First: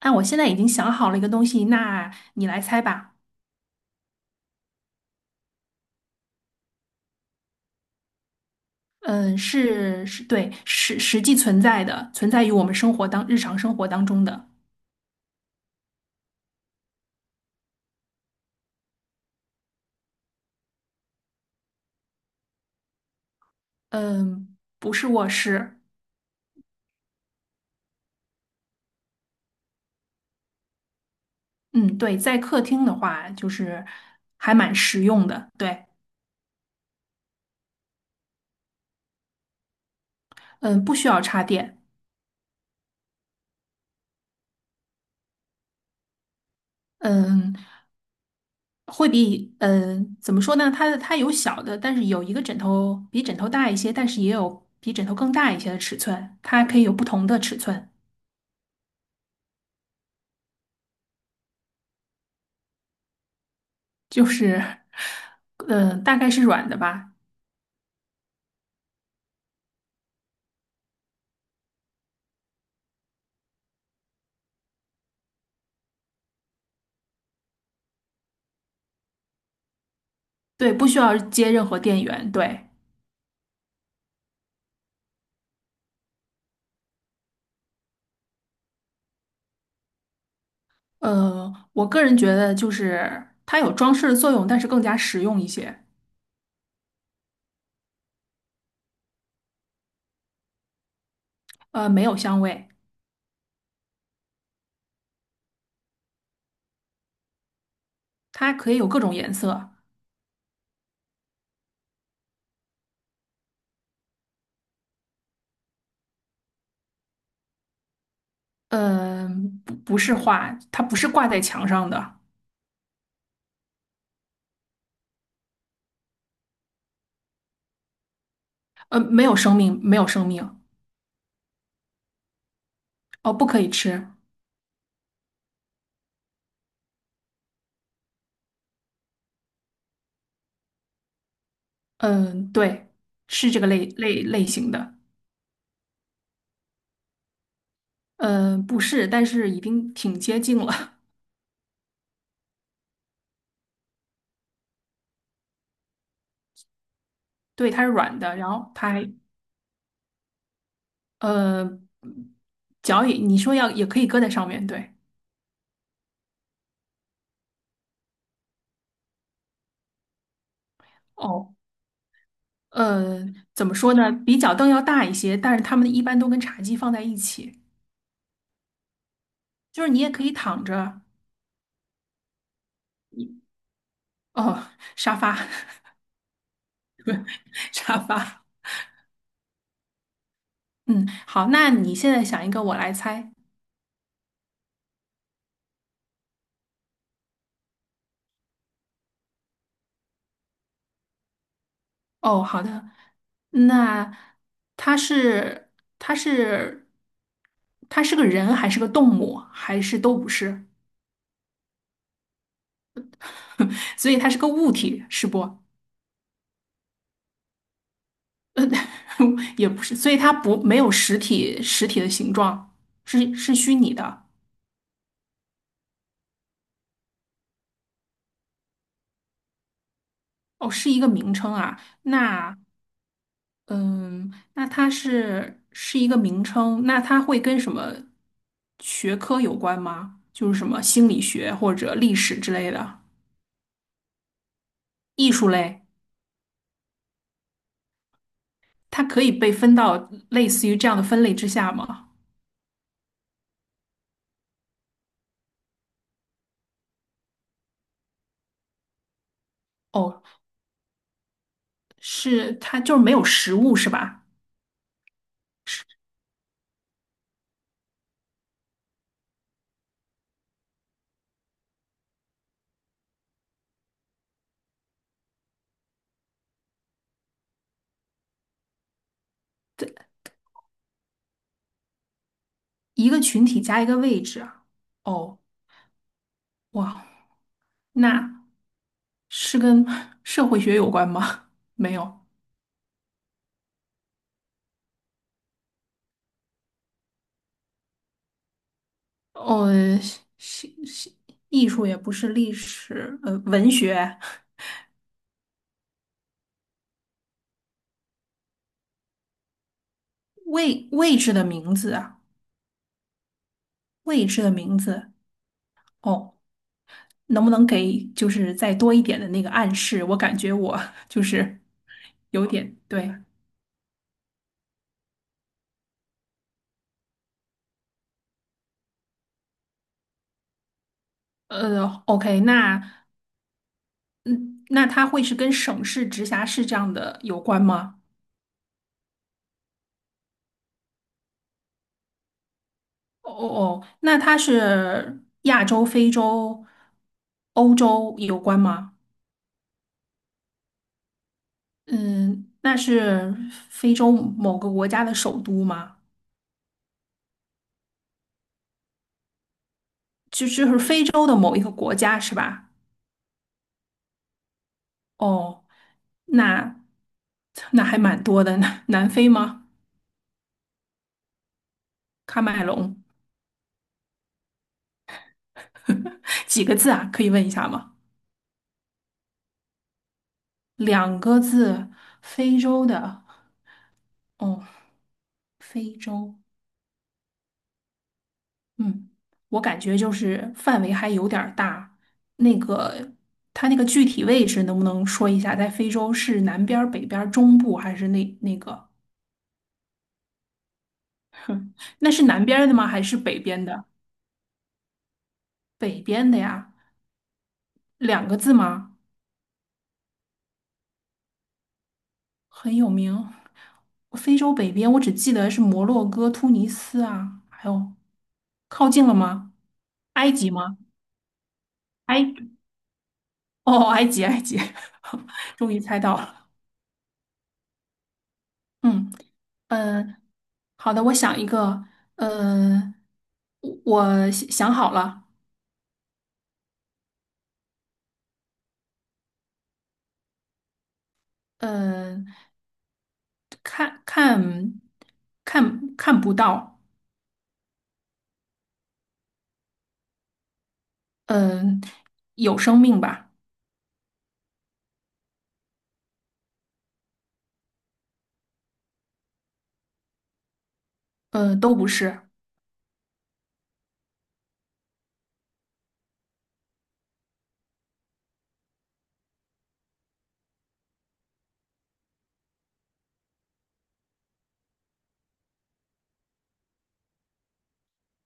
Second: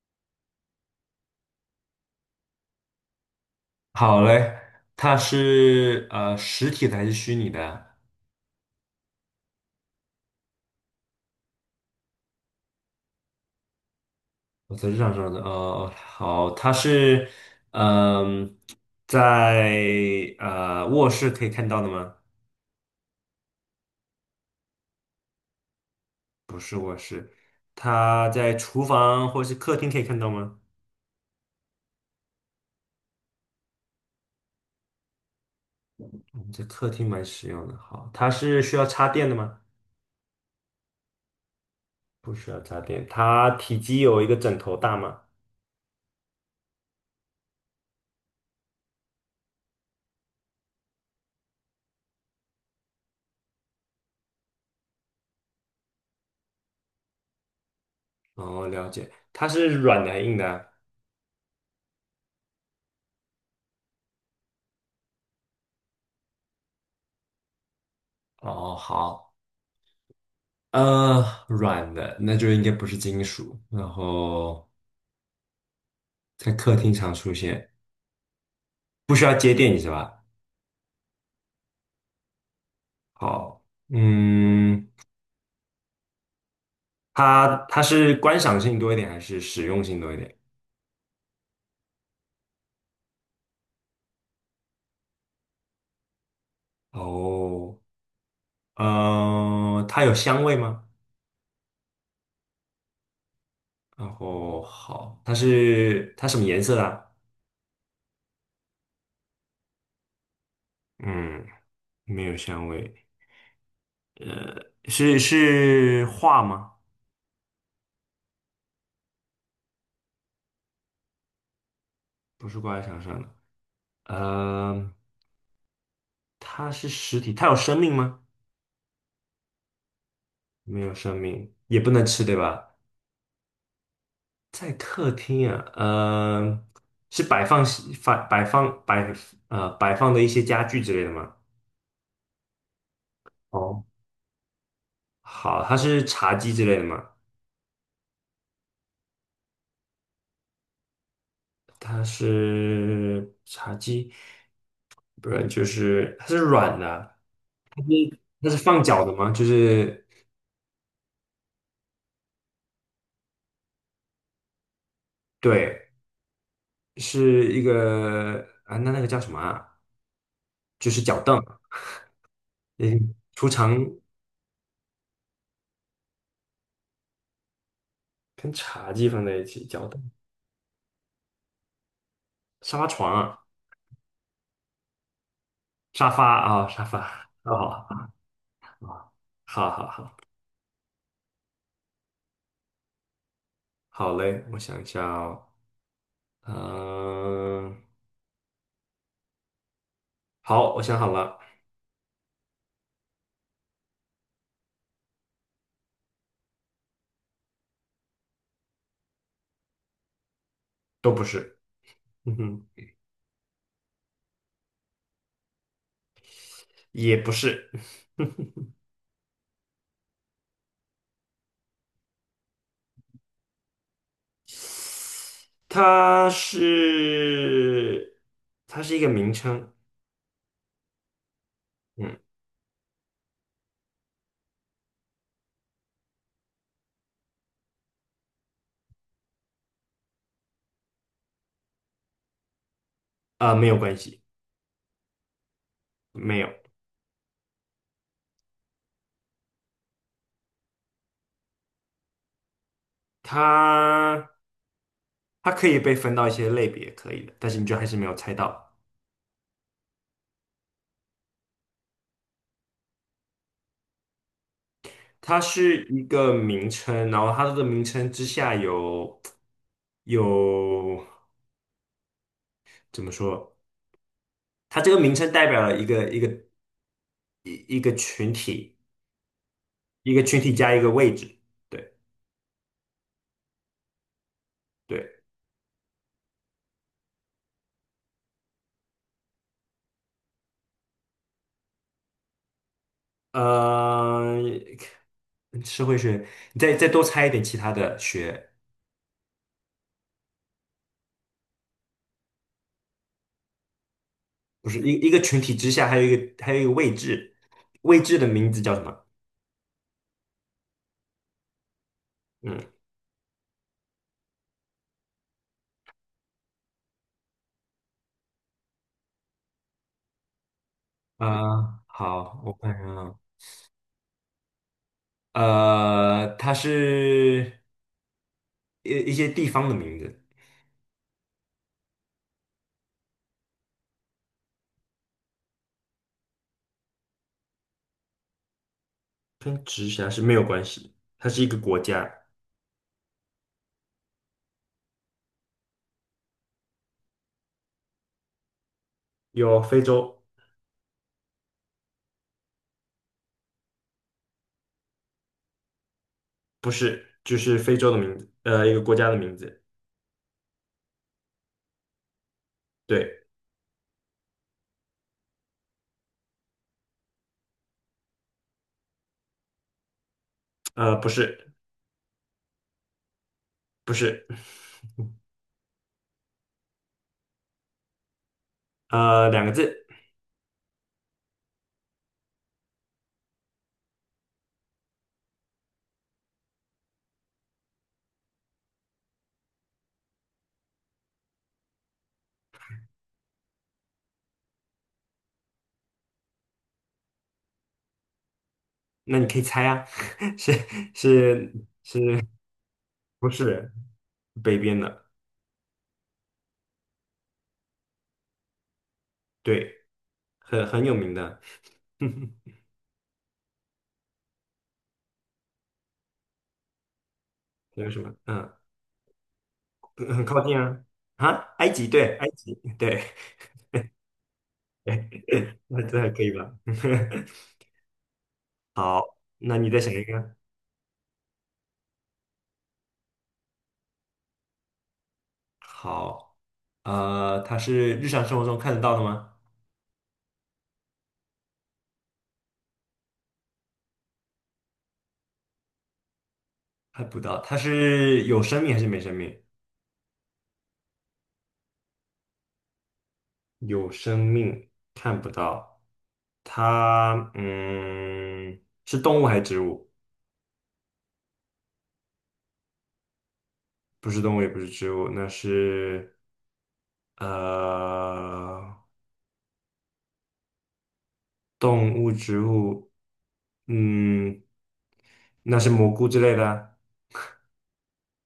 啊，我现在已经想好了一个东西，那你来猜吧。好嘞，它是实体的还是虚拟的？对，实际存在的，存在于我们生活当日常生活当中的。我在日常上的哦，好，它是嗯、在卧室可以看到的吗？嗯，不是卧室。它在厨房或是客厅可以看到吗？嗯，对，在客厅的话，就是还蛮实用的。对，嗯在客厅蛮实用的。好，它是需要插电的吗？嗯，不需要插电。不需要插电。它体积有一个枕头大吗？嗯，会比怎么说呢？它有小的，但是有一个枕头比枕头大一些，但是也有比枕头更大一些的尺寸，它可以有不同的尺寸。哦，了解。它是软的还是硬的就是，嗯，大概是软的吧，啊哦，好，呃，软的，那就应该不是金属。然后。在客厅常出现，不需要接电影是吧？对，不需要接任何电源，对，好，嗯，它是观赏性多一点还是实用性多一点？我个人觉得就是它有装饰的作用，但是更加实用一些，哦，它有香味吗？没有香味，然后好，它是它什么颜色的啊它可以有各种颜色，嗯，没有香味，呃，是画吗？嗯，不是画，它不是挂在墙上的，不是挂在墙上的，呃，它是实体，它有生命吗？呃，没有生命，没有生命，没有生命，也不能吃，对吧？哦，不可以吃，在客厅啊，呃，是摆放摆摆放摆摆放的一些家具之类的吗？嗯、对，是这个哦，类型的，好，它是茶几之类的吗？嗯，不是，但是已经挺接近了，它是茶几，不是，就是它是软的，对，它是软的，然它是后放它脚还的吗？就是呃，脚也，你说要也可以搁在上面，对。对，是一个啊，那那个叫什么啊？就是脚凳，哦，嗯，呃，储怎藏么说呢？比脚凳要大一些，但是它们一般都跟茶几放在一起，跟茶几放在一起，就脚是你凳、也可以躺着。沙发床啊，哦，沙发，沙发啊，沙发，沙哦，发。好好好。嗯，好，那你现在想一个，我来猜。好嘞，我想一下哦，嗯、好，我想好了，哦，好的。那它是它是它是个人还是个动物，还是都不是？都不是，嗯哼，所以它是个物体，是不？也不是，也不是，所以它不没有实体的形状，是虚拟的。它是，它是一个名称，哦，是一个名称啊。嗯，那嗯，那它是一个名称，那它会跟什么学科有关吗？就是什么心理学或者历史之类的没有关系，艺术类，没有，它可以被分到类似于这样的分类之下吗？它它可以被分到一些类别，可以的，但是你就还是没有猜到，哦，是它就是没有实物是吧？它是一个名称，然后它的名称之下有有怎么说？它这个名称代表了一个群体，一个群体加一个位置，对一个群体加一个位置啊对，哦，哇，那。是跟社会学有关吗？没有。呃，社会学，你再多猜一点其他的学，哦，是是，艺术也不是历史，呃，文学不是一个群体之下还有一个位置，位置的名字叫什么？位置的名字啊，嗯，位置的名字。哦，能不能给就是再多一点的那个暗示？我感觉我就是啊，好，有我看点看对。啊，呃，它是一些地方的名字，OK,那嗯，那它会是跟省市、直辖市这样的有关吗？跟直辖市没有关系，它是一个国家，哦哦，哦，那它是亚洲、非洲、欧洲有关吗？有非洲，嗯，那是非洲某个国家的首都吗？不是，就是非洲的名字，呃，一个国家的名字，就就是非洲的某一个国家是吧？对，哦，那那还蛮多的。南非吗？呃，不是。喀麦隆，不是，几个字啊？可以问一下吗？呃，两个字，两个字，非洲的。哦，非洲。嗯，我感觉就是范围还有点儿大。那个，它那个具体位置能不能说一下？在非洲是南边儿、北边儿、中部还是那个？那你可以猜啊，是是哼，那是南边儿的吗？还是不北边是的？北边的？北边的呀，两个字吗？对，很有名的，还很有名。非洲北边，我只记得是摩洛哥、突尼斯啊，还有有什么？嗯，靠近了吗？很埃靠及近吗？啊，啊，埃及，对，埃，埃及，对，哦，埃及，埃及，终于那猜这还到可以了。吧？好，嗯，那你再想一呃，个。好的，我想一个，呃，我想好了，好，呃，它是日常生活中看得到的吗？呃，看看看不到，看不到，它是有生命还是没生命？嗯、有生命吧。有生命，看不到。它，嗯，是动物还是植物？呃，都不是。不是动物也不是植物，那是呃动物植物，嗯，那是蘑菇之类的啊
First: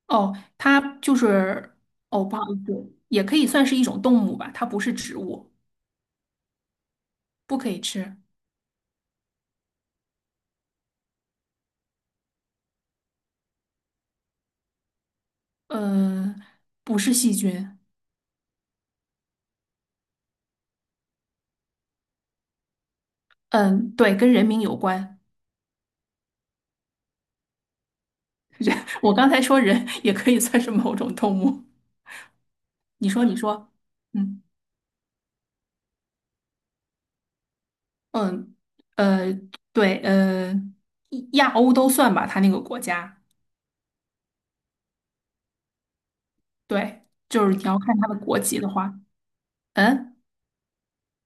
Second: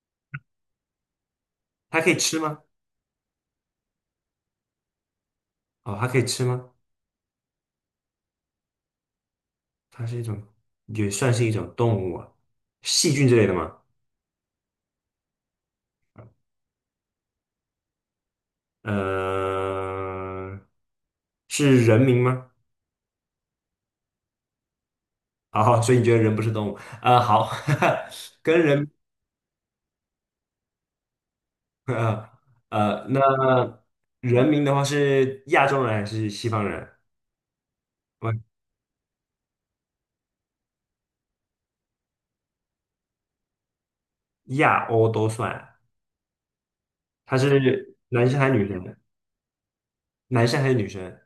哦，它就是它可以哦，不吃好吗？意思，也可以算是一种动物吧，它不是植物，哦，它可以吃吗？不可以吃。它是一种，也算是一种动物啊，细菌之类的吗？呃，不是细菌。呃，是人名吗？嗯，对，跟人名有关。哦，所以你觉得人不是动物？好，跟人，我刚才说人也可以算是某种动物。呃你说，你说，那嗯人名的话是亚洲人还是西方人？嗯呃，对，亚欧都算吧，他那个国家。亚欧都算，对，他是就是你要看他的男国生还是籍女的生？话，嗯，男生还是女生？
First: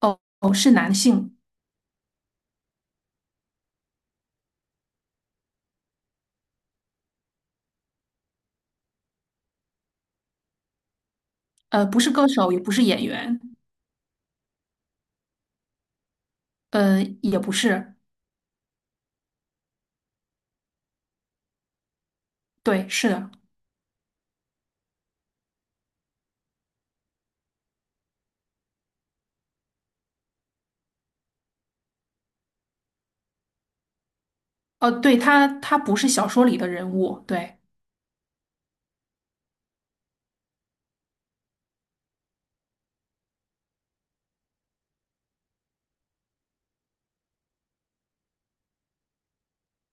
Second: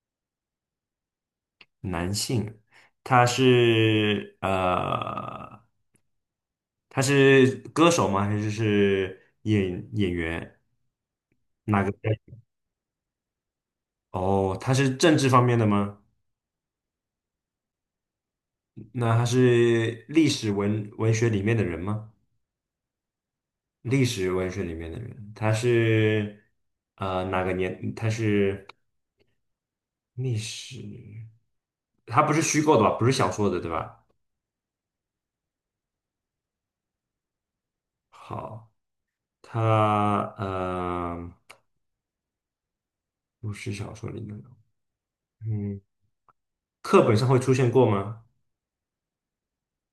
哦哦，是男性，男性，他是呃，他是歌手吗？还是演员？哪呃，个？不是歌手，也不是演员，哦，他是政治方面的吗？呃，也不是。那他是历史文学里面的人吗？对，是的，历史文学里面的人，他是呃哪个年？他是历史，他不是虚构的吧？不是小说的，对吧？哦，对，他他不是小说里的人物，对，好。他呃，不是小说里面的，嗯，课本上会出现过吗？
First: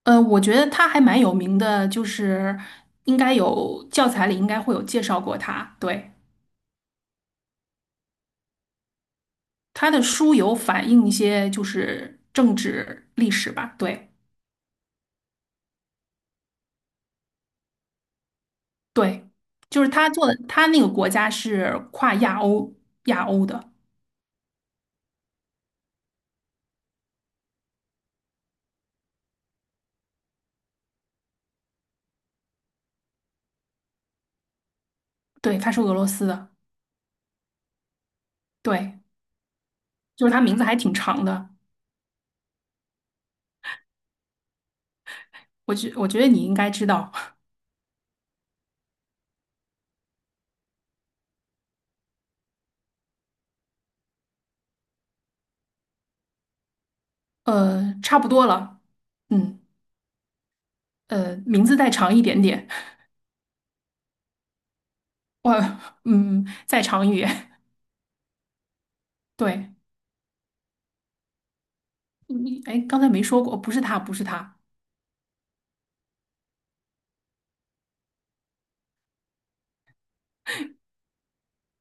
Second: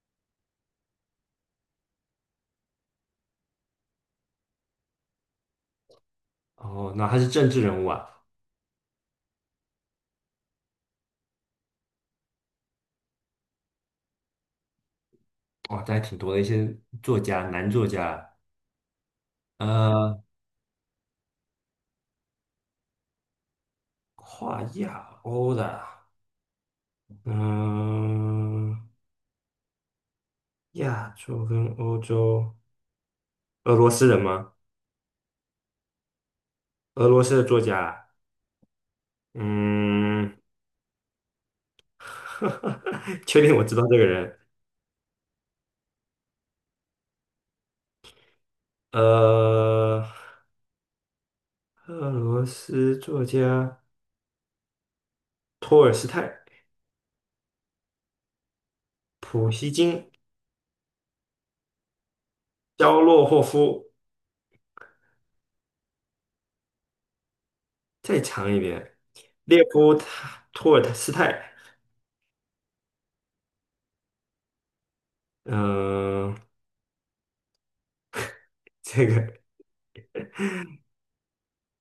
我觉得他还蛮有名的，就是应该有教材里应该会有介绍过他，对，哦，那他是政治人物啊，他的书有反映一些就是政治历史吧，对哦，这还挺多的一些作家，男作家，对，就是他呃，做的，他那个国家是跨亚欧的，跨亚欧的，嗯、亚洲跟欧洲，俄罗斯人吗？对，他是俄罗斯的，俄罗斯的作家，对，就是嗯，他名字还挺长的，确定我知道这个人，我觉得你应该知道，呃，俄罗斯作家托尔斯泰、呃，差不多了，普嗯，希金。呃，名字再长一点点。肖洛霍夫，我嗯，在场语再长一点，列对，夫塔托尔斯泰，你哎，刚才没说过，不是他，不是他，嗯、这个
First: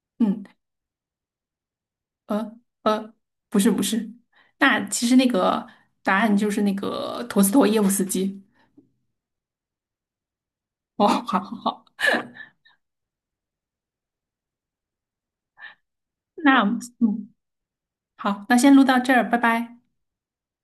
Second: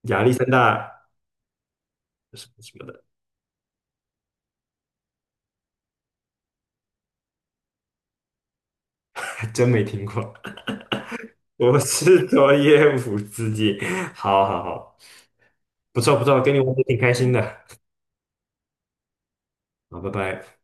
亚历嗯，山大什呃么什么的，呃，不是不是，那其实那个答案就是那个陀思妥耶夫斯基。还真没听过。哦，好好我好，是佐耶夫斯基，好好好，不错不错，跟你那玩的挺开嗯，心的，好，那先录到这儿，拜拜。好，拜拜。